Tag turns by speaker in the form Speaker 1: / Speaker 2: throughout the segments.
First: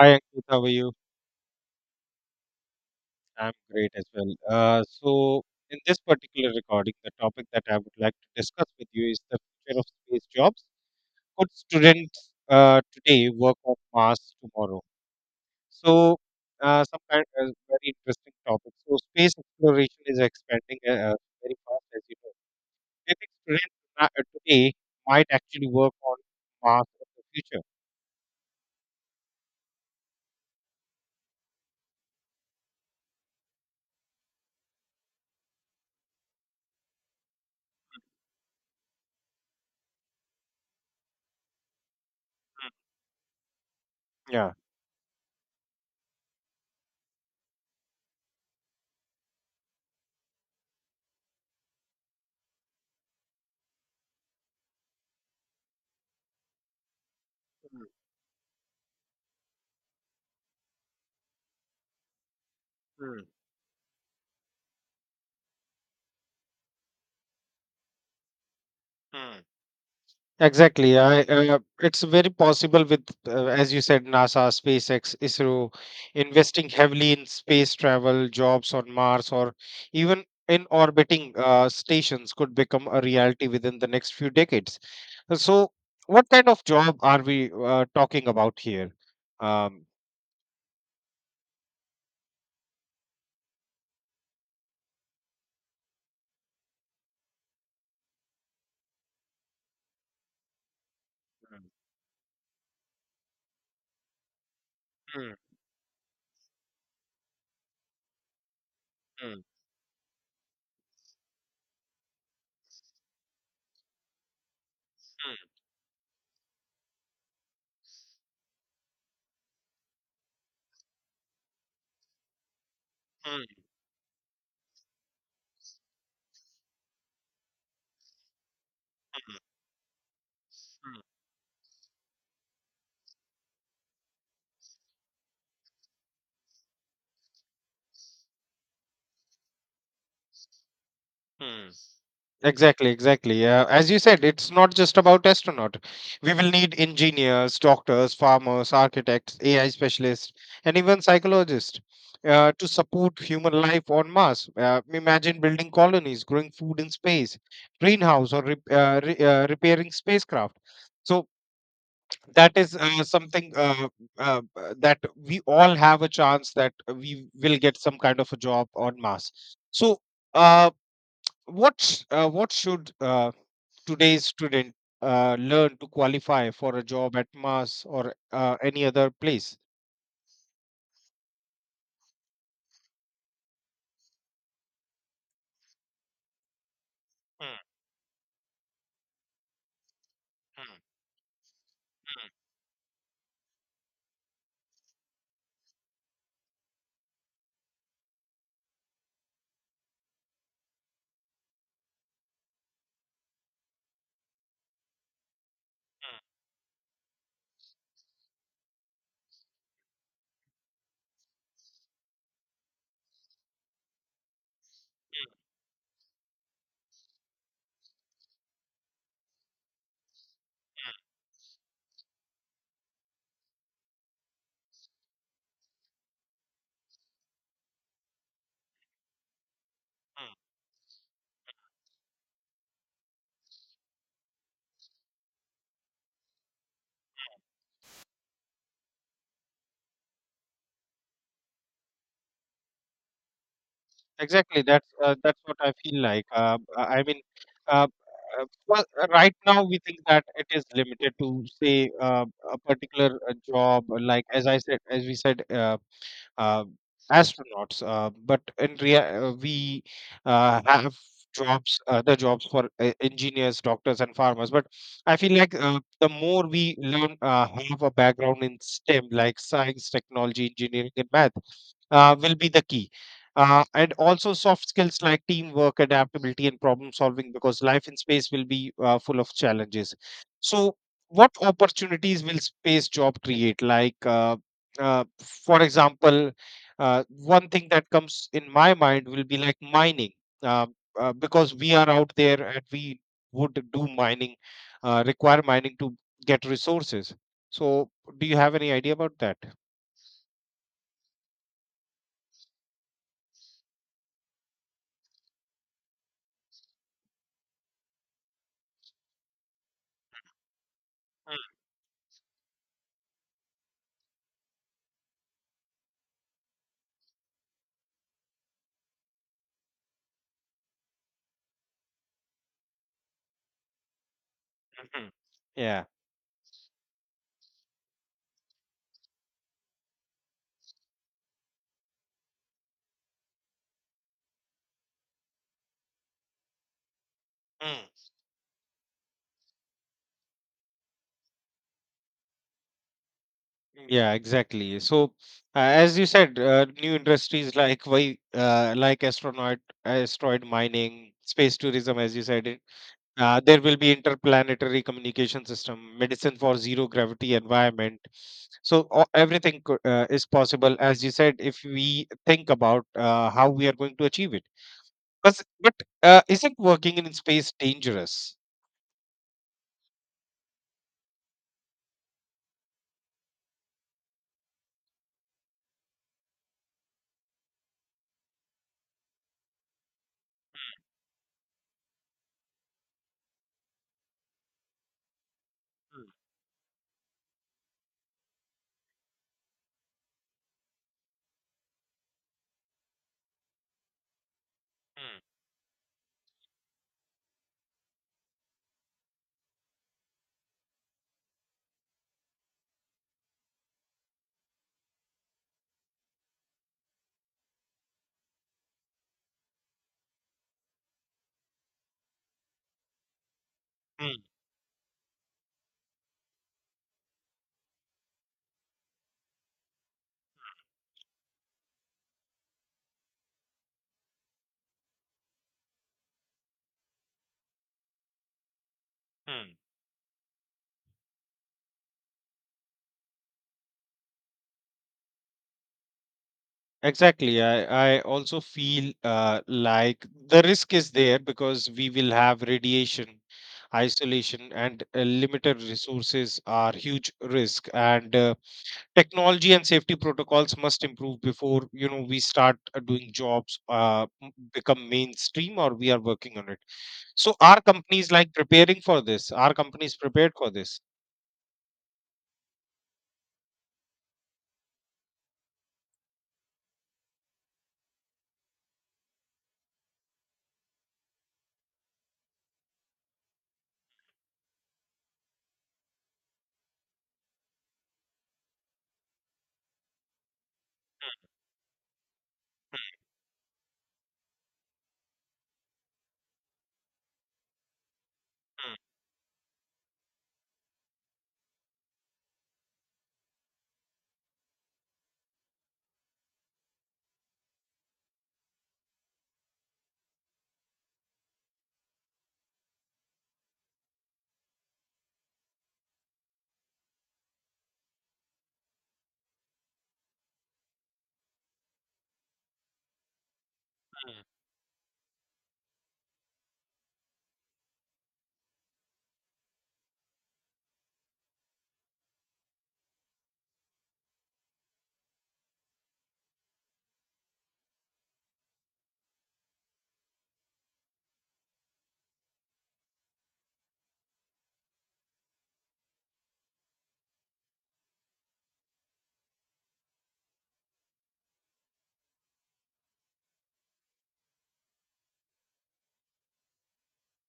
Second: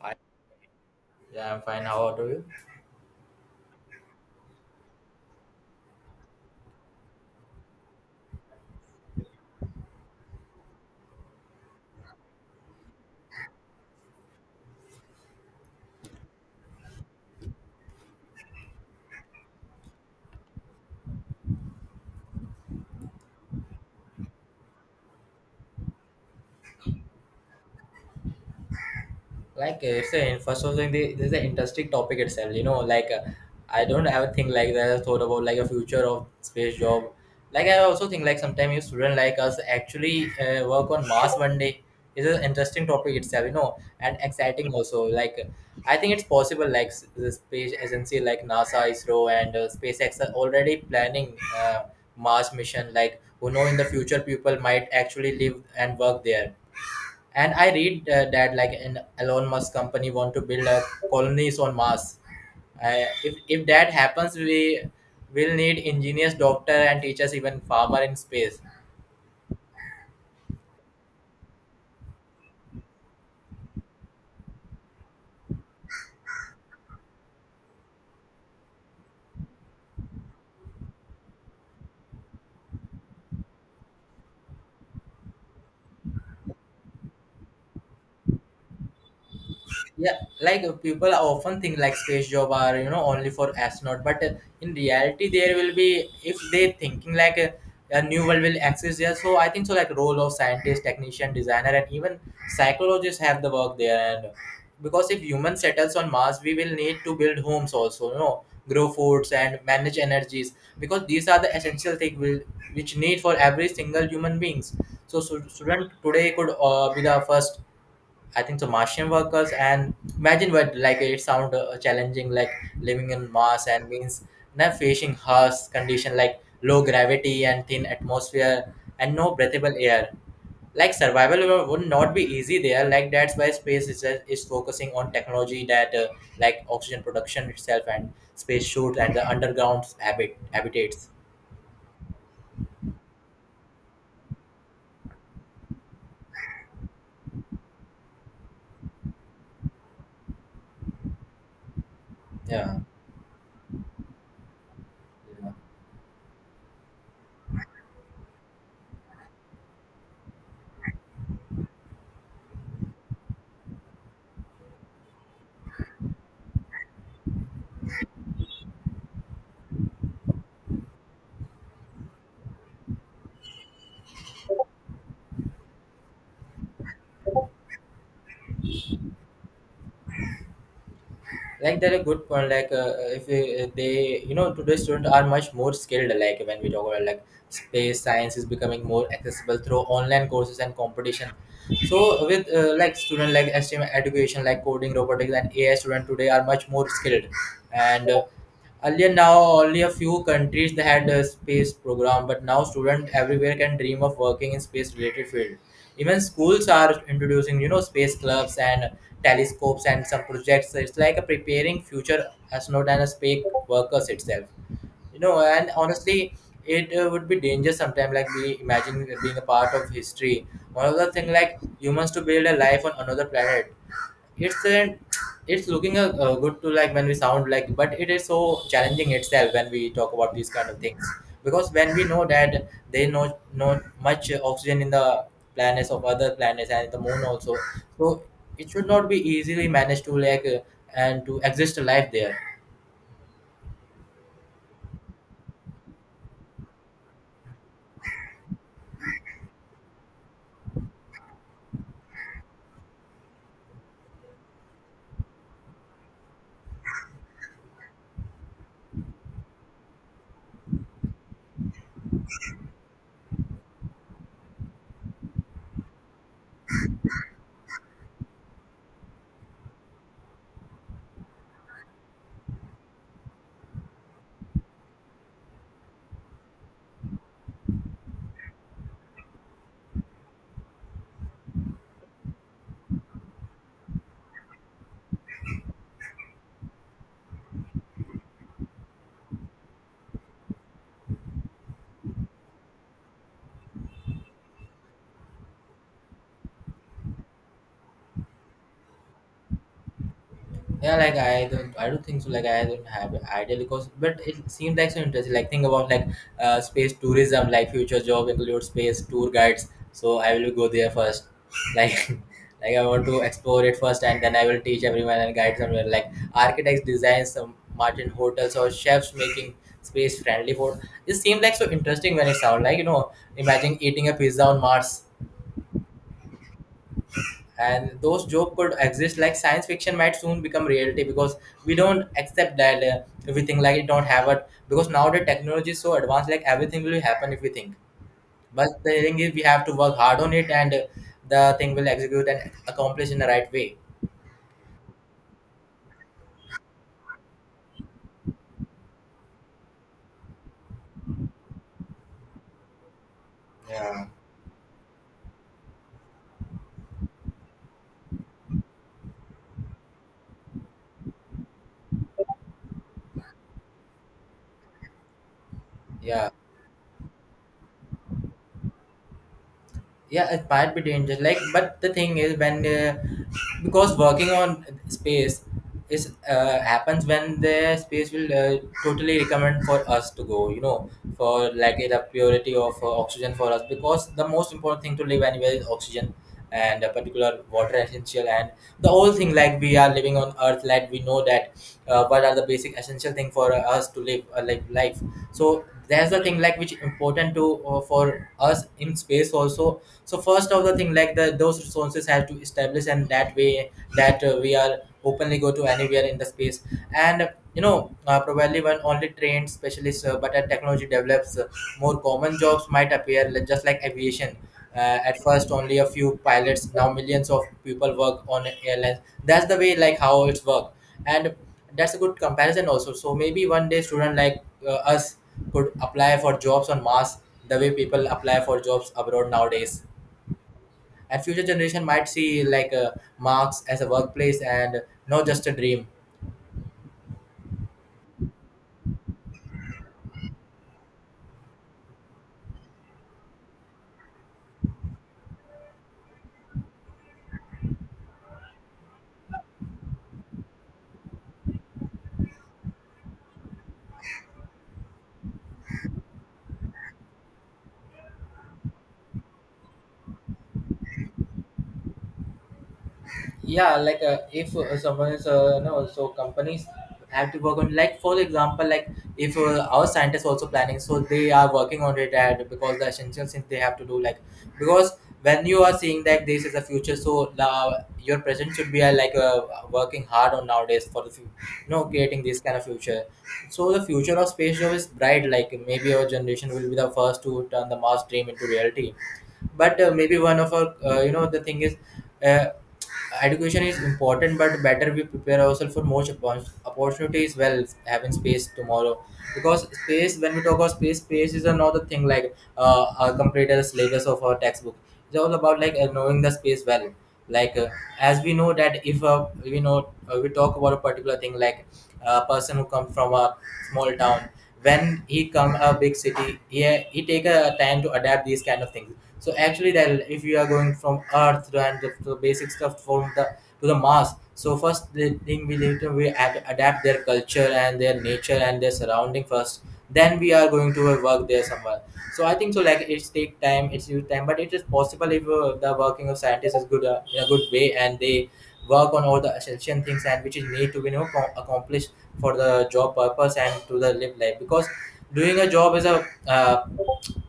Speaker 1: I,
Speaker 2: Ankit, how are you?
Speaker 1: yeah, I'm fine. How about you?
Speaker 2: I'm great as well. In this particular recording, the topic that I would like to discuss with you is the future of space jobs. Could students today work on Mars tomorrow? So, some kind of very interesting topic. So, space exploration is expanding very fast, as you know. Maybe students today might actually work on Mars in the future.
Speaker 1: First of all, this is an interesting topic itself. You know, I don't have a thing like that. I thought about like a future of space job. Like, I also think like sometimes you student like us actually work on Mars one day. It's an interesting topic itself, you know, and
Speaker 2: Yeah.
Speaker 1: exciting also. Like, I think it's possible. The space agency like NASA, ISRO, and SpaceX are already planning Mars mission. Like, who know in the future people might actually live and work there. And I
Speaker 2: Mm,
Speaker 1: read that like an Elon Musk company want to build a colonies on Mars. Uh,
Speaker 2: mm,
Speaker 1: if if that happens, we will need engineers, doctor, and teachers, even farmer in space.
Speaker 2: mm. Exactly. It's very possible with, as you said, NASA, SpaceX, ISRO, investing heavily in space travel, jobs on Mars, or even in orbiting stations could become a reality within the next few decades. So, what kind of job are we talking about here? Um,
Speaker 1: Yeah, like people often think like space job are, you know, only for astronaut, but in reality there will be if they thinking like a new world will exist there. So I think so like role of scientist, technician, designer, and even psychologists have the work there. And because if
Speaker 2: Hmm,
Speaker 1: human settles on Mars we will need to build homes also, you know, grow foods
Speaker 2: hmm,
Speaker 1: and manage energies, because these are the essential things will which need for every single human beings. So,
Speaker 2: hmm,
Speaker 1: student today could be the first, I think so, Martian workers. And imagine what like it sound challenging, like living in
Speaker 2: hmm,
Speaker 1: Mars and means now facing harsh condition like low gravity and thin atmosphere and no
Speaker 2: hmm,
Speaker 1: breathable air. Like survival would not be easy there. Like that's why space is focusing on technology that like oxygen production itself and space shoots and the underground habitats.
Speaker 2: hmm, hmm. Exactly, exactly. As you said, it's not just about astronaut. We will need engineers, doctors, farmers, architects, AI specialists, and even psychologists to
Speaker 1: Yeah.
Speaker 2: support human life on Mars. Imagine building colonies, growing food in space, greenhouse, or repairing spacecraft. So that is something that we all have a chance that we will get some kind of a job on Mars. So. Uh, what should today's student learn to qualify for a job at Mars or any other place.
Speaker 1: Like they're a good point, like if they you know today's students are much more skilled, like when we talk about like
Speaker 2: Mm,
Speaker 1: space science is becoming more accessible through online courses
Speaker 2: mm,
Speaker 1: and competition. So
Speaker 2: mm,
Speaker 1: with like student like STEM education, like coding, robotics, and AI, student today are much more skilled. And earlier, now only a few countries that had a space program, but now students everywhere can dream of working in space-related field. Even
Speaker 2: mm,
Speaker 1: schools are introducing, you know, space clubs and telescopes and some projects. So it's like a preparing future astronaut and a space workers itself. You know, and honestly, it would be dangerous sometimes. Like we imagine being a part of history, one of the thing like humans to build a life on another planet. It's an, it's looking good to like when we sound like, but it is so challenging itself when we talk about
Speaker 2: mm.
Speaker 1: these kind of things. Because when we know that there is no, not much oxygen in the planets of other planets and the moon also. So it should not be easily managed to like and to exist a life there.
Speaker 2: Exactly, that's what I feel like. I mean, uh, well, right now we think that it is limited to say a particular job, like as I said, as we said. Uh, Astronauts, but we have jobs other jobs for engineers, doctors, and farmers, but I feel like the more we learn, have a background in STEM like science, technology, engineering, and math, will be the key, and also soft skills like teamwork, adaptability, and problem solving, because life in space will be full of challenges. So, what opportunities will space job create, like, for example, one thing that comes in my mind will be like mining, uh, because we are out there and we would do mining, require mining to get resources. So, do you have any idea about that?
Speaker 1: Yeah, like I don't think so. Like I don't have an idea because, but it seems like so interesting. Like think about like space tourism, like future job include space tour guides. So I will go there first. Like, like I want to explore it first, and then I will teach everyone and guide somewhere. Like architects design some Martin hotels or chefs making space friendly food. It seems like so interesting when it sounds like, you know, imagine eating a pizza on Mars,
Speaker 2: Mhm. Yeah.
Speaker 1: and those jokes could exist. Like science fiction might soon become reality, because we don't accept that we like it don't have it, because now the technology is so advanced, like everything will happen if we think.
Speaker 2: Mm.
Speaker 1: But the thing is we have to work hard on it, and the thing will execute and accomplish in the right way.
Speaker 2: Yeah, exactly. So, uh, as you said, new industries like, like astronaut, asteroid mining, space tourism, as you said. There will be
Speaker 1: Yeah.
Speaker 2: interplanetary communication system, medicine for zero gravity environment. So, everything is possible, as you said, if we think about how we are going to achieve it. But,
Speaker 1: yeah
Speaker 2: isn't working in space dangerous?
Speaker 1: yeah, it might be dangerous, like. But the thing is when because working on space is happens when the space will totally recommend for us to go, you know, for like the purity of oxygen for us, because the most important thing to live anywhere is
Speaker 2: Mm,
Speaker 1: oxygen and a particular water essential. And the whole thing like we are living on earth, like we know that what are the basic essential thing for us to live a like life. So there's the thing like which important to for us in space also. So first of the thing like the those resources have to establish, and that way that we are openly go to anywhere in the space. And you know probably when only trained specialists but as technology develops more common jobs might appear like- just like
Speaker 2: mm, mm,
Speaker 1: aviation. At first only a few pilots, now millions of people work on airlines. That's the way like how it's work. And that's a good comparison also. So maybe one day student like us could apply for jobs on Mars the way people apply for jobs abroad
Speaker 2: mm.
Speaker 1: nowadays. And future generation might see like marks as a workplace and not just a dream.
Speaker 2: Exactly. I also feel like the risk is there because we will have radiation, isolation, and limited resources are huge risk. And technology and safety protocols must improve before we start doing jobs, become mainstream, or we are working on it. So, are companies like preparing for this? Are companies prepared for this?
Speaker 1: Yeah, like if someone is no, so companies have to work on, like for example like, if our scientists also planning, so they are working on it. And because the essential things they have to do, like because when you are seeing that this is the future, so your present should be working hard on nowadays for the you know creating this kind of future. So the future of space job is bright, like maybe our generation will be the first to turn the Mars dream into
Speaker 2: Hmm,
Speaker 1: reality. But maybe one of our you know the thing is uh, education is important, but better we prepare ourselves for more opportunities well having space tomorrow. Because space, when we talk about space, space is another thing, like a complete syllabus of our textbook. It's all about like knowing the space well. Like as we know that if we talk about a particular thing, like a person who comes from a small
Speaker 2: hmm,
Speaker 1: town, when he come a big city, he take a time to adapt these kind of things. So actually that if you are going from earth and the basic stuff from the to the mass, so first the thing we later we adapt their culture and their nature and their surrounding first, then we are going to work there somewhere. So I think so like it's take time, it's use time, but it is possible if the working of scientists is good in a good way, and they work on all the essential things and which is need to be, you know, accomplished for the job purpose and to the live life. Because doing a job is a uh,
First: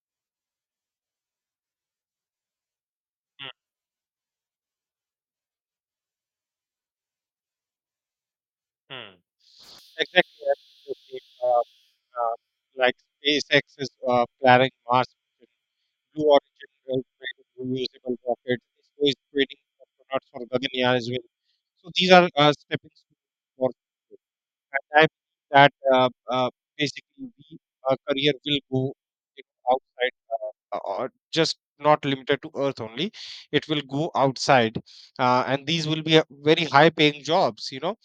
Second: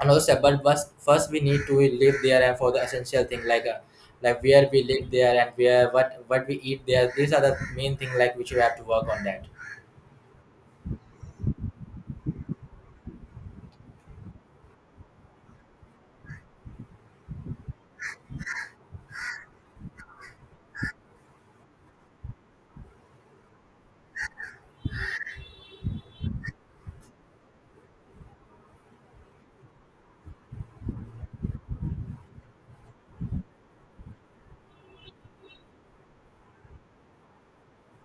Speaker 1: another step, but first we need to live there. And for the essential thing,
Speaker 2: hmm,
Speaker 1: like where we live there and where what we eat there, these are the main thing like which we have to work
Speaker 2: hmm.
Speaker 1: on that.
Speaker 2: Exactly. I, uh, uh, like SpaceX is planning Mars mission, Blue Origin will create reusable rockets, so is creating astronauts for Gaganyaan as well. So these are stepping stones for. At times that basically our career will go, outside, or just not limited to earth only. It will go outside, and these will be very high paying jobs, you know,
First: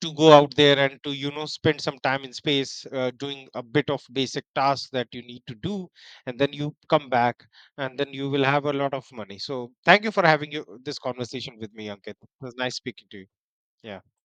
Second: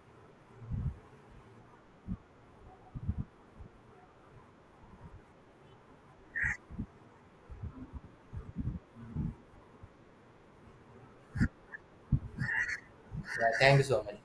Speaker 2: to go out there and to spend some time in space, doing a bit of basic tasks that you need to do, and then you come back, and then you will have a lot of money. So thank you for having you, this conversation with me, Ankit. It was nice speaking to you.
Speaker 1: Yeah, thank you
Speaker 2: Yeah.
Speaker 1: so much.